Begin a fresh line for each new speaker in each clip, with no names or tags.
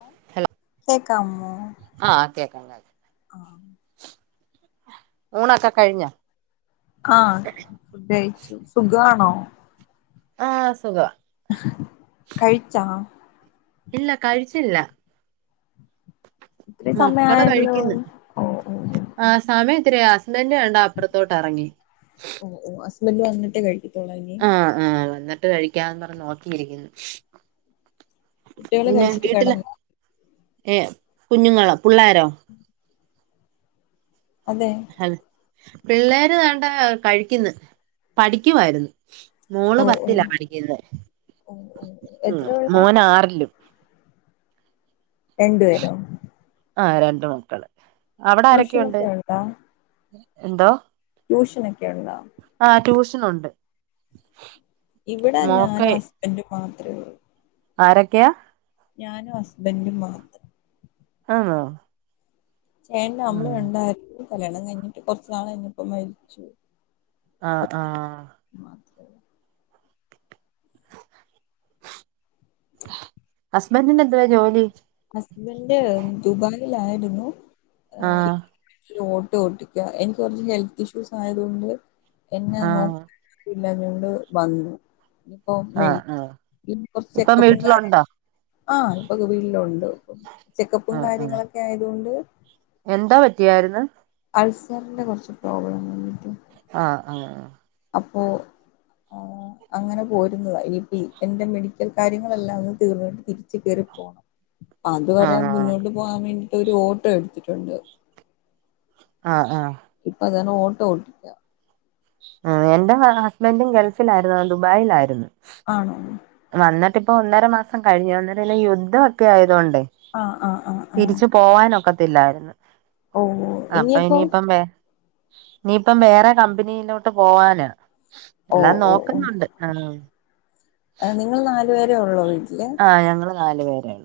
[unintelligible] അമ്മോ.
ആഹ് കേക്ക കേക്കാം ഊണൊക്കെ ഉണോക്കെ കഴിഞ്ഞ.
ആഹ് ഫുഡ് കയിച്ചു സുഖാണോ? [unintelligible]
ആഹ്! സുഖം.
ആഹ് കഴിച്ചോ?
ഇല്ല കഴിച്ചില്ല.
ഒത്തിരി
മക്കള്
സമയായല്ലോ
കഴിക്ക്ന്ന്
ഓ ഓ
ആ സമയെത്രയാ. ‌ബന്റ് കണ്ട അപ്പറത്തോട്ട് എറങ്ങി.
ഓ ഓ [unintelligible] വന്നിട്ടേ കഴിക്കൂ.
ആഹ് ആ വന്ന് ട്ട് കഴിക്കാന്നും പറഞ്ഞ് നോക്കിയിരിക്കുന്നു.
കുട്ടികള് കഴിച്ചിട്ട് കെടന്നു.
ഏ കുഞ്ഞുങ്ങളോ പുള്ളാരോ?
അതെ
അല്ല പിള്ളേര് തേണ്ട കഴിക്ക്ന്ന്, പഠിക്കുവാര്ന്നു. മോള്
ഓ ഓ
പത്തിലാ പഠിക്ക്ന്നേ,
ഓ ഓ
ഉം
എത്ര പിള്ളേര്
മോന് ആറിലും.
രണ്ട് പേരോ?
ണ്ട് മക്കള്. അവിടെ ആരൊക്കെയുണ്ട്
ട്യൂഷനൊക്കെ ആയോ [unintelligible]
എന്തോ
ട്യൂഷനൊക്കെയൊണ്ടോ?
നൊണ്ട്.
ഇവിടെ ഞാനും ഹസ്ബന്റും മാത്രേള്ളൂ.
ആരൊക്കെയാ?
ഞാനും ഹസ്ബന്റും മാത്രം.
ആന്നോ.
ചേട്ടന്റെ അമ്മ
ഉം
ഒണ്ടായിര്ന്നു. കല്ല്യാണം കഴിഞ്ഞിട്ട് കൊറച്ച് നാള് കഴിഞ്ഞപ്പം മരിച്ചു.
ആ ആഹ്
മാത്രേ
ഹസ്ബന്റിന് എന്തുവാ ജോലി?
ഹസ്ബന്റ് ദുബായിലായിരുന്നു.
ആഹ്
ട്ട് ഒട്ടിക്ക എനിക്ക് കൊറച്ച് ഹെൽത്ത് ഇഷ്യൂസ് ആയത് കൊണ്ട് എന്നാ നോ
ആഹ്
ഇല്ലതോണ്ട് വന്നു. ഇപ്പോ
ആഹ്
മേടിക്ക
ആഹ്
[unintelligible] കൊറച്ച്
ഇപ്പം
ചെക്കപ്പും കാര്യ
വീട്ടിലുണ്ടോ
[unintelligible] ആ ഇപ്പോ വീട്ടിലൊണ് പ്പം ചെക്കപ്പും
ആഹ് ആഹ്
കാര്യങ്ങളൊക്കെ ആയത് കൊണ്ട്
എന്താ പറ്റിയാര്ന്ന്
അൾസറിൻ്റെ കൊറച്ച് പ്രോബ്ലം കിട്ട്
ആഹ് ആഹ് ആഹ്
അപ്പോ അങ്ങനെ പോരുന്നതാ [unintelligible] ഇപ്പ എന്റെ മെഡിക്കൽ കാര്യങ്ങളെല്ലാം ഒന്ന് തീർന്നിട്ട് തിരിച്ച് കേറിപ്പോണം അത് വരെ
ആഹ്
മുന്നോട്ട് പോആൻ വേണ്ടി ഒരു ഓട്ടെ എടുത്തിട്ടുണ്ട്
ആഹ്ആഹ്
ഇപ്പതനെ ഓട്ടോ ഓട്ടിക്കാ
ആ എന്റെ ഹസ്ബൻറും ഗൾഫിലായിര്ന്നു ദുബായിലായിര്ന്നു
ആണോ
ആ ഇന്നട്ടിപ്പോ ഒന്നര മാസം കഴിഞ്ഞു ഒന്ന [unintelligible] ല്ല യുദ്ധം ഒക്കെ ആയതൊണ്ട്
ആഹ് ആഹ് ആഹ് ആഹ്
തിരിച്ചു പോവാനൊക്കെ ത്തില്ലായിരുന്നു
ഓ ഇഞ്പ്പൊം
നീപ്പം വേറെ കമ്പനിയിലോട്ട് പോവാന് ലെ
ഓ
എല്ലാം നോക്കുന്നുണ്ട് ഉം
എ നിങ്ങൾ നാലു പേർ ഒള്ളൊളി
ആഹ് ഞങ്ങള് നാല് പേരാളെ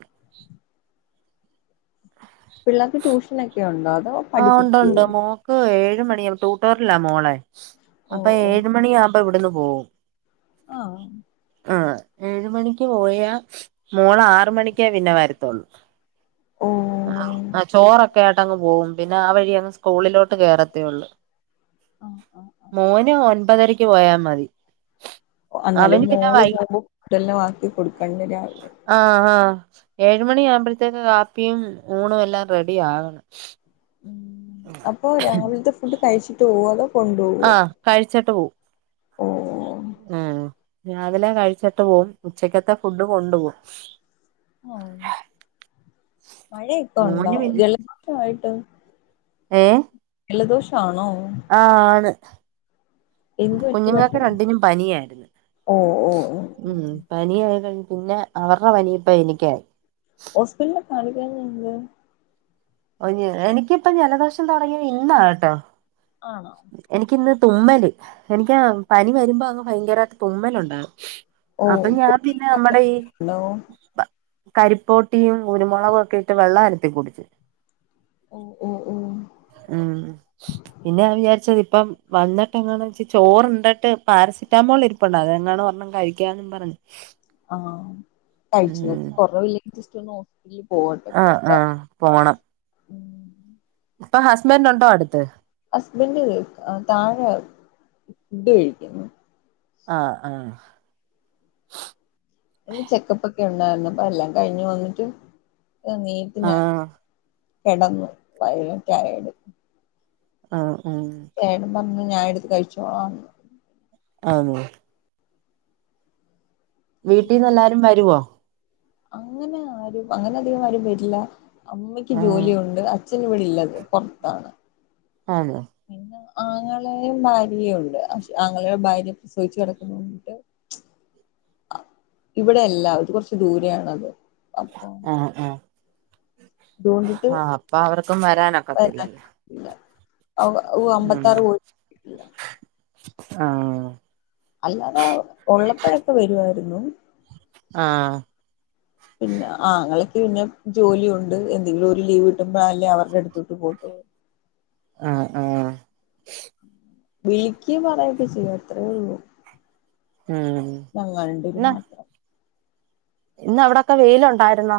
പിള്ളേർക്ക് ട്യൂഷന ഒക്കെ ഉണ്ടോ അതോ
ആഹ് ഉണ്ട്
പഠിപ്പിക്കുവോ
ഉണ്ട് മോക്ക് ഏഴു മണി ങ്ങൾ തൂട്ടോറല്ലാ മോളെ
ഓ
അപ്പൊ
ഓ
ഏഴ് മണി ആവ പ്പ ഇവിടെന്ന് പോകും
ആഹ്
ആ ഏഴു മണിക്ക് പോയ മോളാറ് മണിക്കേ പിന്നെ വരത്തൊള്ളു
ഓ
ആ ചോറൊക്കെ ആയിട്ട് അങ്ങ് പോകും പിന്നെ ആ വഴി അങ്ങ് സ്കൂളിലോട്ട് കേയറത്തേ ഉള്ളു
ആഹ് ആഹ് ആഹ്
മോന് ഒൻപതര യ്ക്പോയാ മതി
എന്നാലും
അവന് പിന്നെ
മോള്
വൈ
പോകും ട്ടല്ലൊ ആക്കി കൊടുക്കേണ്ട രാവില്ലേ
ഏഴു മണി ആവുമ്പോഴത്തേക്ക് അ കുപ്പിയും ഊണും എല്ലാം റെഡി ആകണ്
ഉം അപ്പൊ രാവിൽത്തെ ഫുഡ് കഴിച്ചിട്ട് പോവാതം
ആഹ് കാഴ്ച്ച്ട്ട് പോവും
ഒ ഓ
ഉം രാവിലെ കഴിച്ചിട്ട് പോവും ഉച്ചക്കത്തെ ഫുഡ് കൊണ്ടു പോവും
ആ മഴയിപ്പ ഉണ്ടോ ജലദോഷയിട്ട്
ഏ
ജലദോഷാണോ?
ആ ആണ്
എന്ത് പറ്റി
കുഞ്ഞുങ്ങൾക്ക്
പെട്ടെന്ന്
രണ്ടിനും പനിയായിരുന്നു
ഓ ഓ ഓ
ഉം പനിയായി കഴി പിന്നെ അവർടെ പനി ഇപ്പ എനിക്കായി
ഹോസ്പിറ്റല് കാണിക്കാഞ്ഞ എന്ത്
ഒന് എനിക്കിപ്പം ജലദോഷം തുടങ്ങിയത് ഇന്നാ ട്ടോ
ആണോ
എനിക്കിന്ന് തുമ്മല് എനിക്ക് പനി വരുമ്പോ അങ്ങ് ഭയങ്കര തുമ്മല് ഉണ്ടാവും
ഓ
അപ്പം ഞാൻ പിന്നെ നമ്മുടെ ഈ
പോയിട്ടുണ്ടോ
കരിപ്പോട്ടിയും കുരുമുളകും ഒക്കെ ഇട്ട് വെള്ളം അനത്തി കുടിച്ചു
ഓ ഓ ഓ
ഉം പിന്നെൻ വിചാരിച്ചത് ഇപ്പം വന്നിട്ട് എങ്ങാണും വെച്ച ചോറ്ണ്ട് ട്ട് പാരസിറ്റാമോൾ ഇരിപ്പുണ്ട് അതെങ്ങാണോ ണം കഴിക്കാന്നും പറഞ്
ആഹ് കഴിച്ചുനോക്കി കൊറവില്ലെങ്കി ജ സ്റ്റൊന്നു ഹോ
ആ ആ പോണം ഇപ്പ ഹസ്ബന്റ് ഉണ്ടോ അടുത്ത്
ഹസ്ബൻഡ് താഴെ ഫുഡ് കഴിക്കുന്നു
ആ ആ
ഉണ്ടായിന്നു അപ്പ എല്ലാം കഴിഞ്ഞ് വന്നിട്ട് എനീട്ട് ഞാൻ
ആഹ്
കിടന്ന് വയലറ്റായടി
ആ ഉം
ന്ന് ഞായെടുത്ത് കഴിച്ചോളാന്ന് [unintelligible]
ആന്ന് വീട്ടീന്ന് എല്ലാരും വരുവോ
അങ്ങനെ ആരും അങ്ങനെ അധികം ആരും വരില്ല അമ്മയ്ക്ക്
ആഹ്
ജോലി ഉണ്ട് അച്ഛൻ ഇവിടെയില്ല പൊർത്താണ്
ആണ്
പിന്നെ ആങ്ങളെയും ഭാര്യയും ഉണ്ട് അശ് ആങ്ങള്യടെ ഭാര്യ പ്രസവിച്ചു കിടക്കുണോണ്ടിട്ട് ഇവിടെയല്ല അവര് കൊറച്ച് ദൂരെയാണത് അപ്പൊ
ആ ആ
അതുകൊണ്ടിട്ട്
ആ അപ്പ അവർക്കും വരാനൊക്കത്തില്ലല്ലോ
അബൂഊ അമ്പത്താറ് കോഴട്ടില്ല
ആഹ്ആ
അല്ലാതെ ഉള്ളപ്പഴെക്കെ വരുവായിരുന്നു
ആഹ്ആ
പിന്നെ ആങ്ങളക്ക് പിന്നെ ജോലിഒണ്ട് എന്തെങ്കിലും ഒരു ലീവ് കിട്ടുമ്പോല്ലേ അവരുടെ അടുത്തോട്ട് പോവത്തൊളു
ആഹ് ആഹ്ആ
വീക്കി പറയെകെ ചെയ്യും അത്രയേ ഉള്ളൂ
ആഹ്
ഞങ്ങൾ രണ്ടുപേരും
ആഹ്ആ
മാത്രം
ഇന്നവിടൊക്കെ വെയിലുണ്ടായിരുന്നോ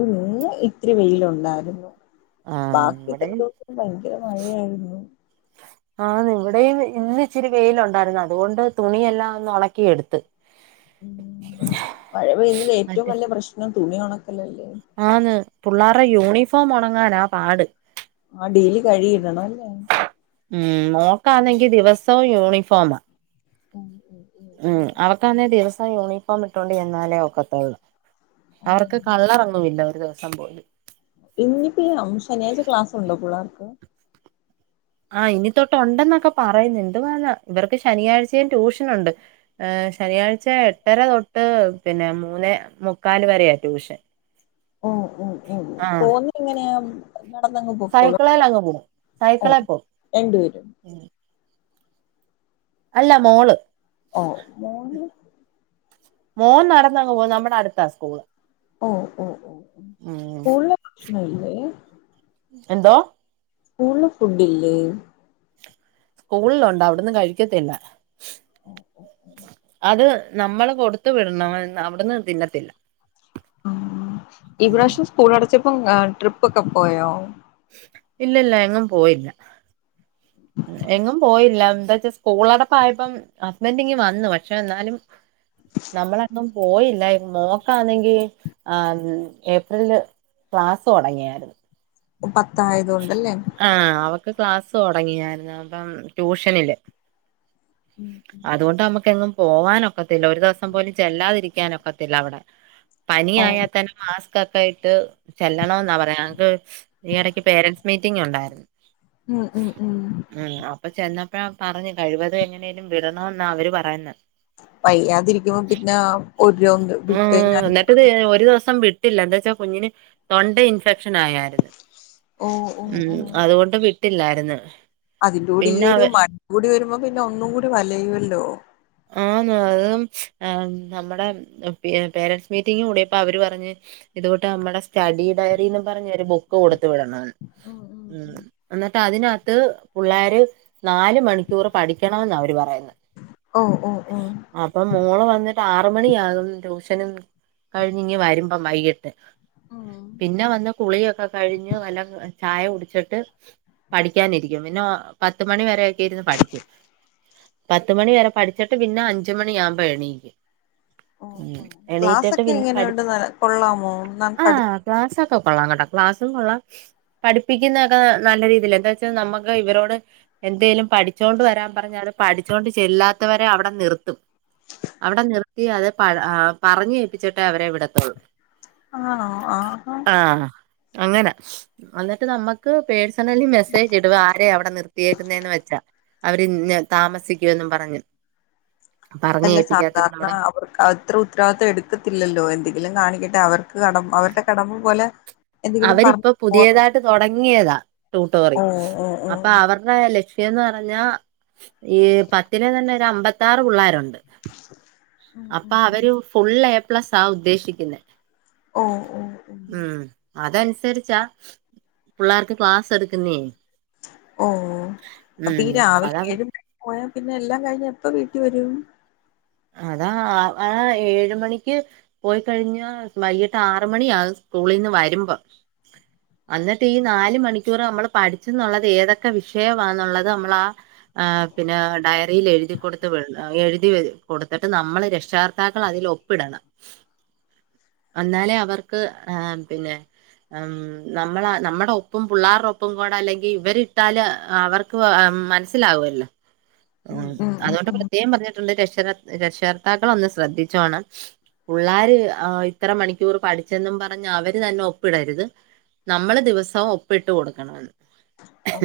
ഏഹ് ഇതിരി വെയിലുണ്ടായിരുന്നു
ആഹ്
ബാക്കി ഇത്ര
ഇവിടെയും
ദിസം ഭയങ്കര മഴയായിരുന്നു
ആന്ന് ഇവിടെയും ഇന്ന് ഇച്ചിരി വെയിലുണ്ടായിരുന്നു അതുകൊണ്ട് തുണിയെല്ലാം ഒന്ന് ഉണക്കിയെടുത്ത്
ഉംഹ് മഴപെയ്തതിൽ ഏറ്റവും
മറ്റേ
വലിയ പ്രശ്നം തുണി ഉണക്കല്ലല്ലേ
ആന്ന് പുള്ളാർടെ യൂണിഫോം ഉണങ്ങനാ പാട്
ടേലി കഴിടണൊല്ലേ
ഉംഹ് മോക്കാന്നെങ്കി ദിവസവും യൂണിഫോം
ഉംഹ്
ഉംഹ് അവക്കാന്നേ ദിവസം യൂണിഫോം ഇട്ടോണ്ട് ചെന്നാലേ ഒക്കത്തോള്ളൂ അവർക്ക്
ഉം
കളറൊന്നു ഇല്ല ഒര് ദിവസം പോലും
ഇനിപ്പ ശനിയാഴ്ച ക്ലാസുണ്ടോ പിള്ളേർക്ക്
ആ ഇനി തൊട്ടുണ്ടെന്നൊക്കെ പറയുന്നുണ്ട് ആഹ്ആ ഇവർക്ക് ശനിയാഴ്ചയും ട്യൂഷനുണ്ട് ഏ ശനിയാഴ്ച എട്ടര തൊട്ട് പിന്നെ മൂന്നേമുക്കാൽ വരെയ ട്യൂഷൻ
ഉം ഉം ഉം
ആഹ്ആ
പോവുന്നെ എങ്ങനെയാ നടന്നങ്ങ് പൊക്കോളൂ
സൈക്കിളേല് അങ്ങ് പോവും സൈക്കിളെ
ഓഹ്
പോവും
രണ്ടുപേരും
അല്ല മോള്
ഓഹ് മൊന്
മോൻ നടന്നങ് പോവും നമ്മുടെ അടുത്താ സ്കൂള്
ഓഹ് ഓഹ് ഓഹ്
ഉം
ഓ സ്കുള് നിലേ
എന്തോ
സ്കൂള് ഫുഡ് ഇല്ലേ
സ്കൂളിലുണ്ട് അവിടന്ന് കഴിക്കത്തില്ല അത് നമ്മള് കൊടുത്തു വിടണം അവിടന്ന് തിന്നത്തില്ല
ഉംഹ് ഈ
ഉം
പ്രാവശ്യം സ്കൂളടചപ ട്രിപ്പൊക്ക പോയോ
ഇല്ല ഇല്ല എങ്ങും പോയില്ല എങ്ങും പോയില്ല എന്താച്ചാ സ്കൂളടപ്പായപ്പോ ഹസ്ബൻഡ് ഇങ്ങ് വന്നു പക്ഷെ എന്നാലും നമ്മൾ അന്നും പോയില്ല മോൾക്കാന്നെങ്കി ആ ഏപ്രിലില് ക്ലാസ്സ് തുടങ്ങിയായിരുന്നു
പത്ത് തായതൊണ്ടല്ലേ
ക് ക്ലാസ്സ് തുടങ്ങിയായിരുന്നു അപ്പം ട്യൂഷനില്
ഉം
അതുകൊണ്ട് നമ്മുക്ക് എങ്ങും പോവാനൊക്കത്തില്ല ഒരു ദിവസം പോലും ചെല്ലാതിരിക്കാനൊക്കത്തില്ല അവിടെ
ഓഹ്
പനിയായാ തന്നെ മാ ക്കൊക്കെ ഇട്ട് ചെല്ലണം എന്നാ പറയണ നമ്മക് ഈയട പേരൻറ്സ് മീറ്റിംഗ് ഉണ്ടായിരുന്നു
ഉം ഉം ഉം
ഇപ്പ പറഞ്ഞു കഴിവത് എങ്ങനേലും വിടണന്ന് അവര് പറയന്ന്
വയ്യാതിരിക്കുമ്പോ പിന്നെ ഓരോന്ന്
ആ
വിട്ട് ഞാൻ
എന്നട്ടത് ഒരു ദിവസം വിട്ടു വിട്ടില്ല എന്താ വച്ചാ കുഞ്ഞിന് തൊണ്ട ഇൻഫെക്ഷൻ അങ്ങനെയായിരുന്നു
ഓ ഓ ഓ
ഉം അതുകൊണ്ട് പോയിട്ടില്ലായിരുന്നു
അതിന്റെ കൂടി ഈ ഒരു മഴ കൂടി വരുമ്പോ പിന്നെ ഒന്നും കൂടി വലയുമല്ലോ
ആ അതും നമ്മുടെ പേരൻറ്സ് മീറ്റിംഗ കൂടിയപ്പോ അവര് പറഞ്ഞഞ് ഇതുകൂട്ട് നമ്മുടെ സ്റ്റഡി ഡയറിന് പറഞ്ഞൊരു ബുക്ക് ബോഡ് വിടണന്
ഉം
എന്നിട്ട് അതിനത്തു ഇത് പിള്ളാര് നാല മണിക്കൂർ പഠിക്കണമെന്ന് അവര് പറയുന്നു
ഉം ഉം ഓ ഓ ഓ
അപ്പം മോൾ വന്നിട്ട് ആറ് മണിയാക്കും ട്യൂഷന്‌ പിന്നെ കഴിഞ്ഞ ഇങ്ങ വരും അപ്പം വൈകിട്ട്
ഉം
പിന്നെ വന്ന് കുളിയൊക്കെ കഴിഞ്ഞ് വല്ല ചായ കുടി ചിട്ട് പഠിക്കാനിരിക്കും പിന്നെ പത്തുമണി വരക്കെ ഇരുന്ന് പഠിക്കും പത്തുമണി വരെ പഠ ചിട്ട് പിന്നെ അഞ്ച മണി ആകുമ്പോ എണീക്ക്
ക്ലാസ് ഒക്കെ
പഠിച്ച
ഇങ്ങനെയണ്ട് കൊള്ളാമോ പഠി
ആഹ് ക്ലാസ്സൊക്കെ കൊള്ളാം കേട്ടോ ക്ലാസ്സും കൊള്ളാം പഠിപ്പിക്കുന്നതൊക്കെ നല്ല രീതിയിൽ എന്താ വെച്ചാൽ നമുക്ക് ഇവരോട് എന്തേലും പഠിച്ചോണ്ടണ്ട് വരാൻ പറഞ്ഞാണ് പഠിച്ചുകൊണ്ട് ചെല്ലാ ത്തവരെ അവിടെ നിർത്തും അവിടെ നിർത്തി അത് പറഞ്ഞുകേൽപ്പിച്ചിട്ടെ അവരെ വിടെത്തോള്
ആണോ ആഹ്
അങ്ങനെ അന്നിട്ട് നമ്മുക്ക് പേഴ് സണലി മെസ്സേജ് ഇടും ആരേയാ അവിടെ നിർത്തിയേക്കുന്നെന്ന് വെച്ചാ അവര് താമസിക്കുവെന്നും പറഞ്ഞ് പറഞ്ഞ്
അല്ല
ഏൽപ്പിക്കാത്തോണ്ട്
സാധാരണ
അവിടെ
അവർക്ക് അത്ര ഉത്തരവാദിത്തംഎടുക്കത്തില്ലല്ലോ എന്തെങ്കിലും കാണിക്കട്ടെ അ അവർക്ക് കടം അവരുടെ കടമ്പം പോലെ എന്തെങ്കിലും
അവരിപ്പൊ
പറഞ്ഞു പോ
പുതിയതായിട്ട് തുടങ്ങിയതാ ട്യൂട്ടോറി
ഓ ഓ ഓ
അപ്പൊ അവരുടെ ലക്ഷ ന്ന് പറഞ്ഞാ ഈ പത്തിനെ തന്നെ അമ്പത്താറ് പുള്ളാരുണ്ട്
ഉം
അപ്പൊ
ഉം ഉം
അവര് ഫുൾ ഫുള്ള് എ പ്ലസ് ആ ഉദ്ദേശിക്കുന്നേ
ഓ ഓ ഓ
അതനുസരിച്ചാ പുള്ളാർക്ക് ക്ലാസ് എടുക്കുന്നേ
ഓ അപ്പൊ ഈ
ഉം
രാവിലെ
അതാ
ഏഴ് മണിക്ക് പോയാ പിന്നെ എല്ലാം കഴിഞ്ഞ് എപ്പ വീട്ടി വരും
അതാ ആ ഏഴ് മണിക്ക് പോയി കഴിഞ്ഞ വൈകിട്ട് ആറ് മണിയാകും സ്കൂളിൽ നിന്ന് വരുമ്പം അന്നിട്ട് ഈ നാല് മണിക്കൂർ നമ്മൾ പഠിച്ചുന്നുള്ളത് ഏതൊക്കെ വിഷയവാന്നുള്ളത് നമ്മൾ ആ പിന്നെ ഡയറിയിൽ എഴുതി കൊടുത്ത് വിടണം എഴുതി കൊടുത്തിട്ട് നമ്മൾ രക്ഷകർത്താക്കൾ അതിൽ ഒപ്പിടണം എന്നാലേ അവർക്ക് ആ പിന്നെ നമ്മള നമ്മുടെ ഒപ്പും പിള്ളേരുടെ ഒപ്പം കൂടെ അല്ലെങ്കിൽ ഇവരിട്ടാല് അവർക്ക് മനസ്സിലാകുവല്ലോ ആ
ഉം ഉം ഉം
അതുകൊണ്ട്
ഉം
[unintelligible] കം പറഞ്ഞിട്ടുണ്ട് രക്ഷ രക്ഷകർത്താക്കൾ ഒന്ന് ശ്രദ്ധിച്ചോണം പിള്ളാര് ആ ഇത്ര മണിക്കൂർ പഠിച്ചെന്നും പറഞ്ഞ് അവര് തന്നെ ഒപ്പിടരുത് നമ്മള് ദിവസവും ഒപ്പിട്ടു കൊടുക്കണെന്ന്
ഓ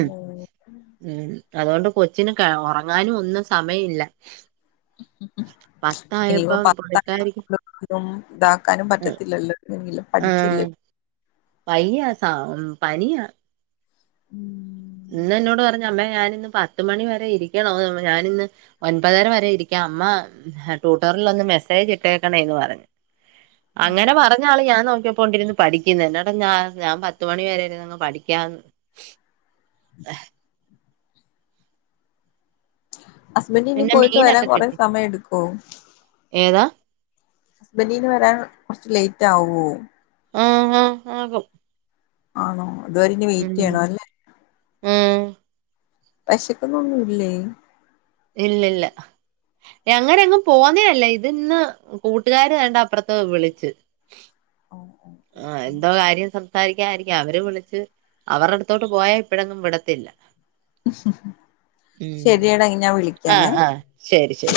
ഉ അതുകൊണ്ട് കൊച്ചിന് ക ഒറ ങ്ങാനും ഒന്നും സമയവില്ല
ഇനിപ്പോ
പുള്ളിക്കാരിക്ക്
പത്തും ഇതാക്കാനും പറ്റത്തില്ലല്ലോ പഠിച്ചല്ലേ
ആഹ് വയ്യ സ പനിയാ
ഉം
ഇന്ന് എന്നോട് പറഞ്ഞ് അമ്മേ ഞാനിന്ന് പത്തുമണി വരെ ഇരിക്കണോ ഞാനിന്ന് ഒൻപതര വരെ ഇരിക്കാം അമ്മ ട്യൂട്ടോറിൽ ഒന്ന് മെസ്സേജ് ഇട്ടേക്കണേന്ന് പറഞ്ഞ്
ഉം
അങ്ങനെ പറഞ്ഞ ആള് ഞാൻ നോക്കിയപ്പോണ്ടിരിന്ന് പഠിക്കുന്ന് എന്നാട്ടാ ഞാ ഞാൻ പത്തുമണി വരൊയിരുന്നങ്ങ് പഠിക്കാന്ന് [unintelligible]
ഹസ്ബൻഡ് ഇനി
പിന്നെ
പോയിട്ട് വരാൻ
മീനൊക്കെ
കൊറെേ
കിട്ടി
സമയം എടുക്കോ
ഏതാ
ഹസ്ബൻഡ് ന് വരാൻ കുറച്ച് ലേറ്റ് റ്റ് ആവോ
ആഹ് ആഹ് ആകും
ആണോ അതുവരെ ഇനി വെയിറ്റ് ചെയ്യണം അല്ലേ
ആഹ്
വിശക്കന്നൊന്നും ഇല്ലേ
ഇല്ല ഇല്ല അങ്ങനെ അങ്ങ് പോന്നേല്ല ഇതിന്ന് കൂട്ടുകാര് ദാണ്ട് അപ്പുറത്ത് വിളിച്ചു ആ എന്തോ കാര്യം സംസാരിക്കായിരിക്കും അവർ വിളിച്ച് അവരു അടുത്തോട്ട് പോയാ ഇപ്പഴങ്ങും വിടത്തില്ല ഉം
ശരിയാട ഞാൻ വിളിക്കാമേ
ആഹ് ആഹ് ശരി ശരി